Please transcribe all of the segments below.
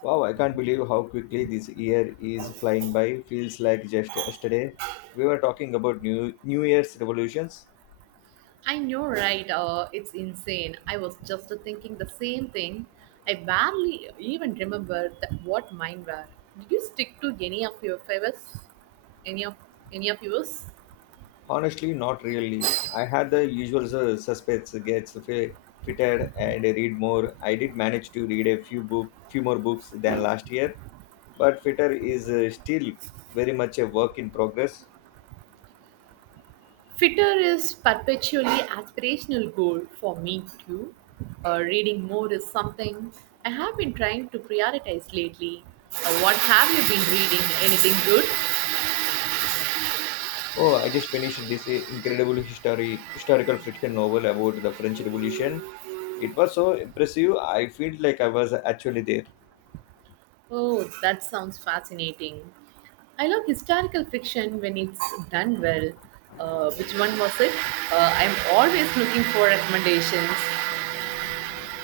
Wow, I can't believe how quickly this year is flying by. Feels like just yesterday. We were talking about New Year's revolutions. I know, right? It's insane. I was just thinking the same thing. I barely even remember that what mine were. Did you stick to any of your favours? Any of any of yours? Honestly, not really. I had the usual suspects gets fitted and read more. I did manage to read few more books than last year, but fitter is still very much a work in progress. Fitter is perpetually aspirational goal for me too. Reading more is something I have been trying to prioritize lately. What have you been reading? Anything good? Oh, I just finished this incredible history historical fiction novel about the French Revolution. It was so impressive. I feel like I was actually there. Oh, that sounds fascinating. I love historical fiction when it's done well. Which one was it? I'm always looking for recommendations.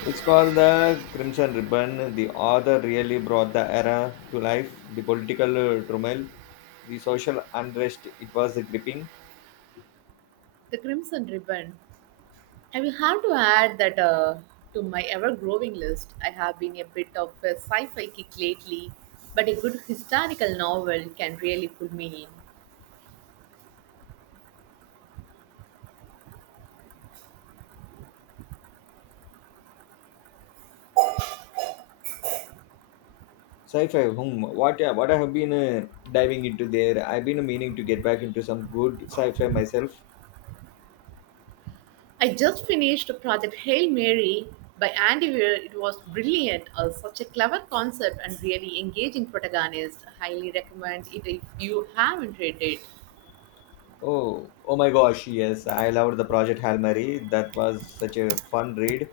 It's called the Crimson Ribbon. The author really brought the era to life. The political turmoil, the social unrest. It was gripping. The Crimson Ribbon. I will have to add that to my ever growing list. I have been a bit of a sci fi kick lately, but a good historical novel can really pull me in. Sci-fi. What I have been diving into there. I've been meaning to get back into some good sci-fi myself. I just finished Project Hail Mary by Andy Weir. It was brilliant, such a clever concept and really engaging protagonist. Highly recommend it if you haven't read it. Oh my gosh, yes, I loved the Project Hail Mary. That was such a fun read.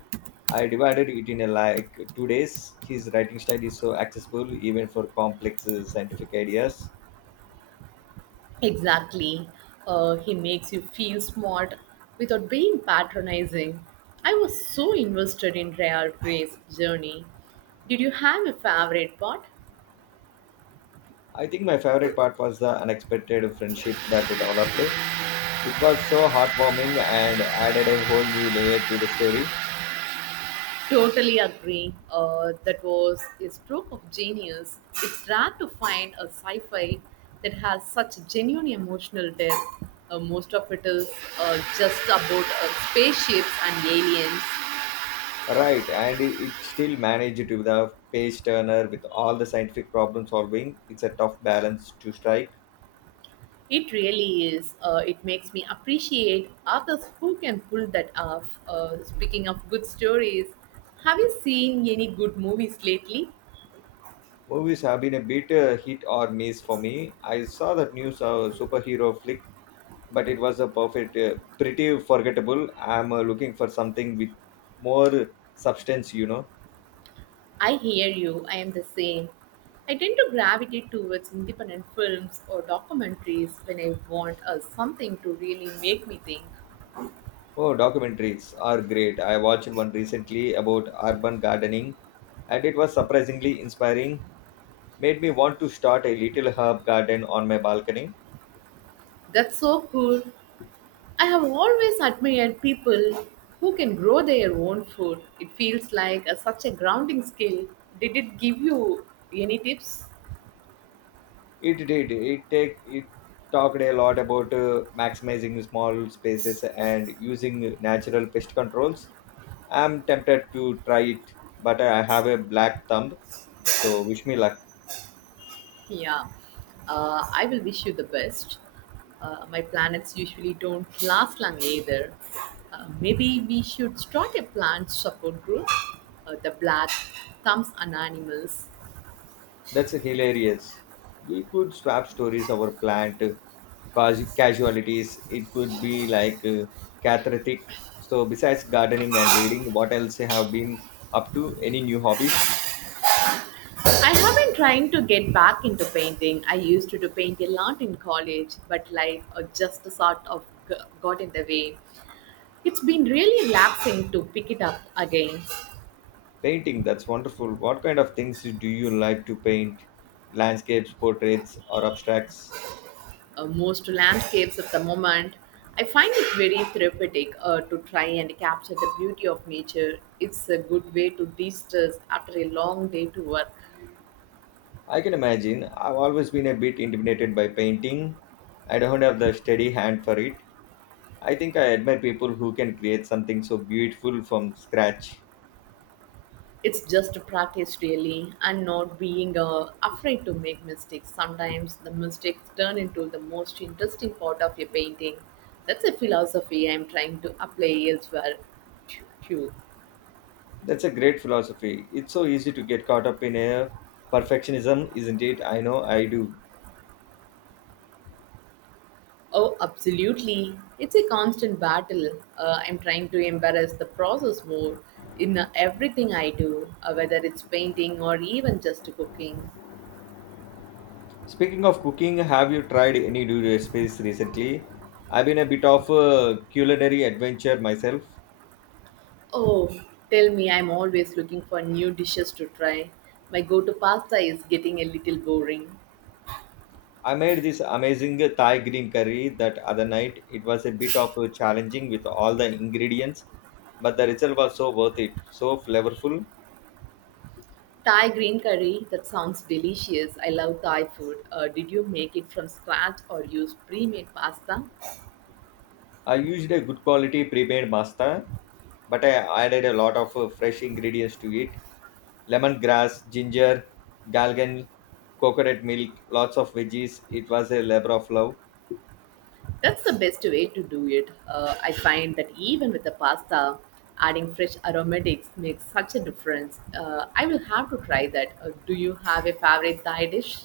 I divided it in like 2 days. His writing style is so accessible, even for complex scientific ideas. Exactly. He makes you feel smart without being patronizing. I was so invested in Rhea Gray's journey. Did you have a favorite part? I think my favorite part was the unexpected friendship that it developed. It was so heartwarming and added a whole new layer to the story. Totally agree. That was a stroke of genius. It's rare to find a sci fi that has such genuine emotional depth. Most of it is just about spaceships and aliens. Right, and it still managed to be the page turner with all the scientific problem solving. It's a tough balance to strike. It really is. It makes me appreciate authors who can pull that off. Speaking of good stories, have you seen any good movies lately? Movies have been a bit hit or miss for me. I saw that new superhero flick, but it was pretty forgettable. I'm looking for something with more substance. I hear you. I am the same. I tend to gravitate towards independent films or documentaries when I want something to really make me think. Oh, documentaries are great. I watched one recently about urban gardening, and it was surprisingly inspiring. Made me want to start a little herb garden on my balcony. That's so cool. I have always admired people who can grow their own food. It feels like a, such a grounding skill. Did it give you any tips? It did. It talked a lot about maximizing small spaces and using natural pest controls. I'm tempted to try it, but I have a black thumb, so wish me luck. Yeah, I will wish you the best. My planets usually don't last long either. Maybe we should start a plant support group, the Black Thumbs and Animals. That's hilarious. We could swap stories of our plant cause casualties. It could be like cathartic. So besides gardening and reading, what else you have been up to? Any new hobbies? I have been trying to get back into painting. I used to do paint a lot in college, but life just sort of g- got in the way. It's been really relaxing to pick it up again. Painting, that's wonderful. What kind of things do you like to paint? Landscapes, portraits, or abstracts? Most landscapes at the moment. I find it very therapeutic to try and capture the beauty of nature. It's a good way to de stress after a long day to work. I can imagine. I've always been a bit intimidated by painting. I don't have the steady hand for it. I think I admire people who can create something so beautiful from scratch. It's just practice, really, and not being afraid to make mistakes. Sometimes the mistakes turn into the most interesting part of your painting. That's a philosophy I'm trying to apply elsewhere, too. That's a great philosophy. It's so easy to get caught up in a perfectionism, isn't it? I know I do. Oh, absolutely. It's a constant battle. I'm trying to embrace the process more in everything I do, whether it's painting or even just cooking. Speaking of cooking, have you tried any new recipes recently? I've been a bit of a culinary adventure myself. Oh, tell me, I'm always looking for new dishes to try. My go to pasta is getting a little boring. I made this amazing Thai green curry that other night. It was a bit of a challenging with all the ingredients, but the result was so worth it, so flavorful. Thai green curry, that sounds delicious. I love Thai food. Did you make it from scratch or use pre made pasta? I used a good quality pre-made pasta, but I added a lot of fresh ingredients to it: lemongrass, ginger, galgan, coconut milk, lots of veggies. It was a labor of love. That's the best way to do it. I find that even with the pasta, adding fresh aromatics makes such a difference. I will have to try that. Do you have a favorite Thai dish?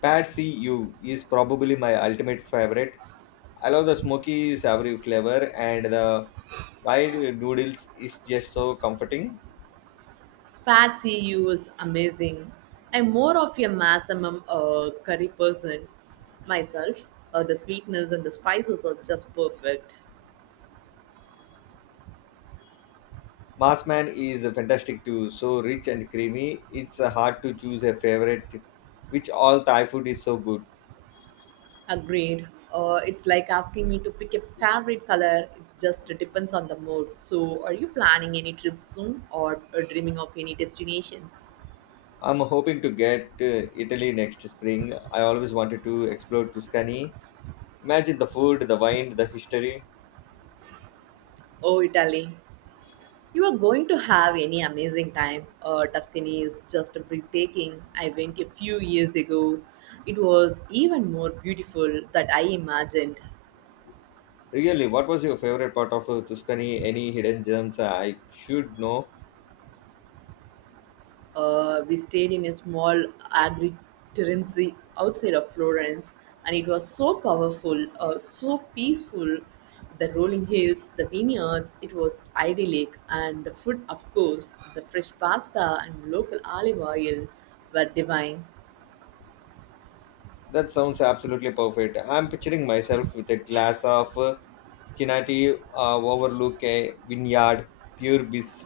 Patsy U is probably my ultimate favorite. I love the smoky, savory flavor, and the wide noodles is just so comforting. Pad see ew is amazing. I'm more of a maximum curry person myself. The sweetness and the spices are just perfect. Massman is fantastic too, so rich and creamy. It's hard to choose a favorite, which all Thai food is so good. Agreed. It's like asking me to pick a favorite color. It just depends on the mood. So, are you planning any trips soon or dreaming of any destinations? I'm hoping to get Italy next spring. I always wanted to explore Tuscany. Imagine the food, the wine, the history. Oh, Italy. You are going to have any amazing time. Tuscany is just breathtaking. I went a few years ago. It was even more beautiful than I imagined. Really, what was your favorite part of Tuscany? Any hidden gems I should know? We stayed in a small agriturism outside of Florence, and it was so powerful, so peaceful. The rolling hills, the vineyards, it was idyllic, and the food, of course, the fresh pasta and local olive oil were divine. That sounds absolutely perfect. I'm picturing myself with a glass of Chinati overlook a vineyard, pure bliss.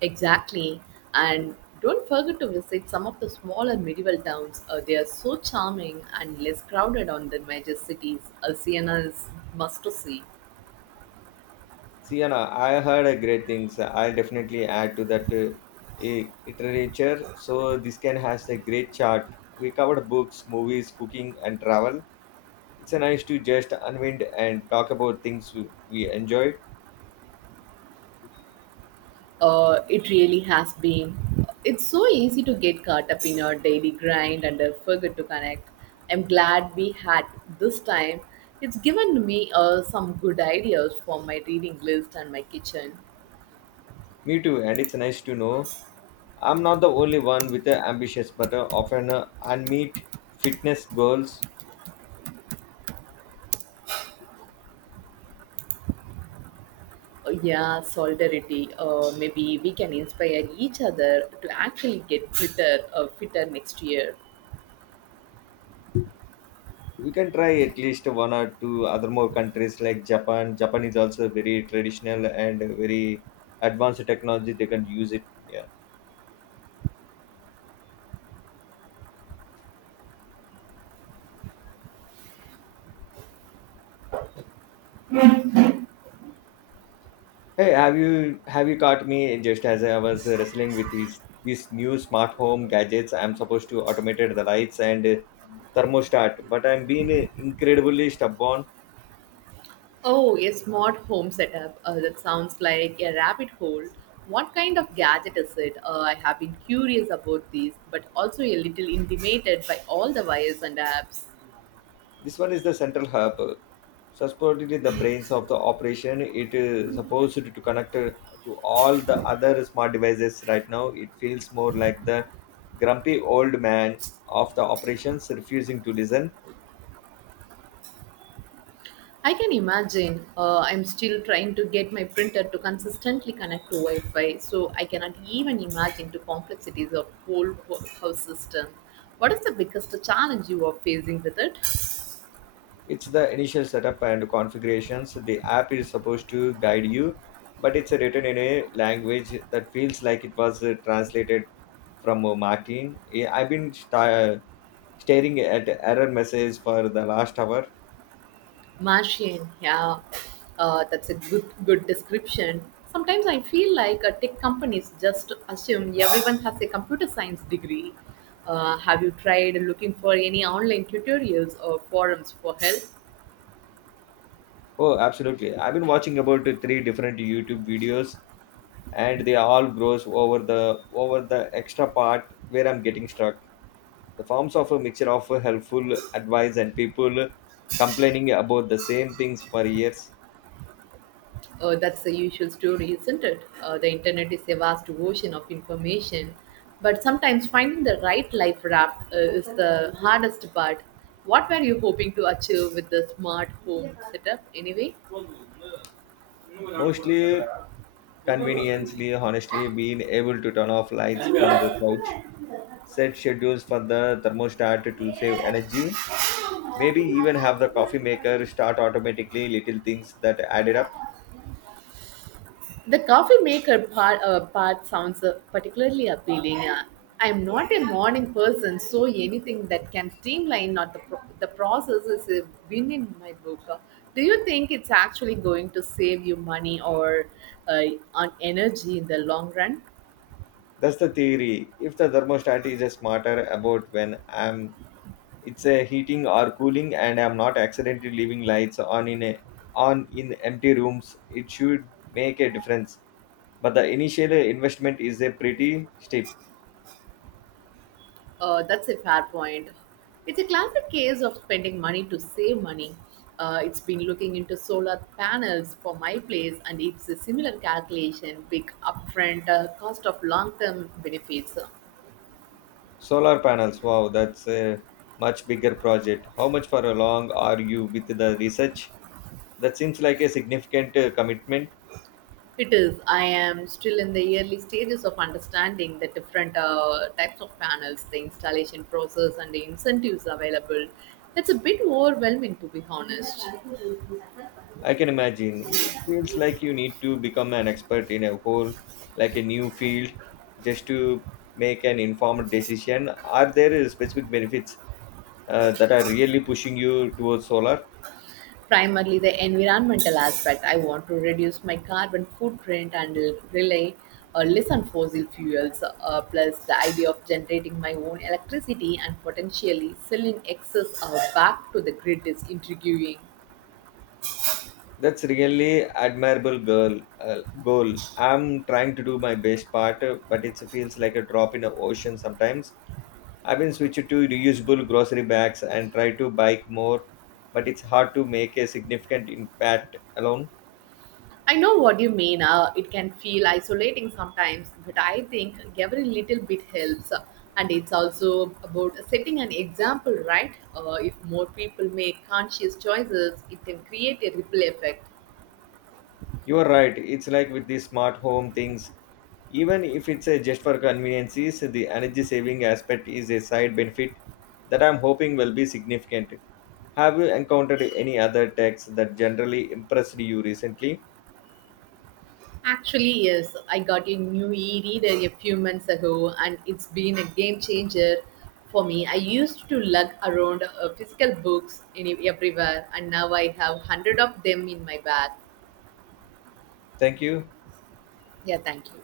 Exactly. And don't forget to visit some of the smaller medieval towns. They are so charming and less crowded on the major cities. Siena is must to see. See, Sienna, I heard a great things. I'll definitely add to that literature. So this can has a great chart. We covered books, movies, cooking, and travel. It's a nice to just unwind and talk about things we enjoyed. It really has been. It's so easy to get caught up in our daily grind and forget to connect. I'm glad we had this time. It's given me some good ideas for my reading list and my kitchen. Me too, and it's nice to know I'm not the only one with a ambitious but often unmet fitness goals. Yeah, solidarity. Maybe we can inspire each other to actually get fitter next year. We can try at least one or two other more countries like Japan. Japan is also very traditional and very advanced technology they can use it. Yeah, hey, have you caught me just as I was wrestling with these new smart home gadgets. I'm supposed to automated the lights and thermostat, but I'm being incredibly stubborn. Oh, a smart home setup. That sounds like a rabbit hole. What kind of gadget is it? I have been curious about these, but also a little intimidated by all the wires and apps. This one is the central hub. So, supposedly the brains of the operation, it is supposed to connect to all the other smart devices. Right now it feels more like the grumpy old man of the operations, refusing to listen. I can imagine. I'm still trying to get my printer to consistently connect to Wi-Fi, so I cannot even imagine the complexities of whole house system. What is the biggest challenge you are facing with it? It's the initial setup and configurations. The app is supposed to guide you, but it's written in a language that feels like it was translated from martin. I've been staring at error message for the last hour. Martian, yeah, that's a good description. Sometimes I feel like tech companies just assume everyone has a computer science degree. Have you tried looking for any online tutorials or forums for help? Oh, absolutely. I've been watching about three different YouTube videos, and they all gross over the extra part where I'm getting stuck. The forms of a mixture of helpful advice and people complaining about the same things for years. That's the usual story, isn't it? The internet is a vast ocean of information, but sometimes finding the right life raft is the hardest part. What were you hoping to achieve with the smart home setup anyway? Mostly conveniently, honestly, being able to turn off lights from the couch, set schedules for the thermostat to save energy, maybe even have the coffee maker start automatically, little things that added up. uh, The coffee maker part sounds particularly appealing. I'm not a morning person, so anything that can streamline not the, pro- the process is a win in my book. Do you think it's actually going to save you money or uh, on energy in the long run? That's the theory. If the thermostat is smarter about when I'm it's a heating or cooling and I'm not accidentally leaving lights on in empty rooms, it should make a difference. But the initial investment is a pretty steep. That's a fair point. It's a classic case of spending money to save money. It's been looking into solar panels for my place, and it's a similar calculation big upfront cost of long term benefits. Solar panels, wow, that's a much bigger project. How much for a long are you with the research? That seems like a significant commitment. It is, I am still in the early stages of understanding the different types of panels, the installation process, and the incentives available. It's a bit overwhelming, to be honest. I can imagine. It feels like you need to become an expert in a whole, like a new field, just to make an informed decision. Are there specific benefits that are really pushing you towards solar? Primarily the environmental aspect. I want to reduce my carbon footprint and rely or less on fossil fuels, plus the idea of generating my own electricity and potentially selling excess back to the grid is intriguing. That's really admirable girl goal. I'm trying to do my best part, but it feels like a drop in the ocean sometimes. I've been switching to reusable grocery bags and try to bike more, but it's hard to make a significant impact alone. I know what you mean. It can feel isolating sometimes, but I think every little bit helps. And it's also about setting an example, right? If more people make conscious choices, it can create a ripple effect. You're right. It's like with the smart home things. Even if it's a just for conveniences, the energy saving aspect is a side benefit that I'm hoping will be significant. Have you encountered any other techs that generally impressed you recently? Actually, yes, I got a new e reader a few months ago and it's been a game changer for me. I used to lug around physical books everywhere and now I have 100 of them in my bag. Thank you. Yeah, thank you.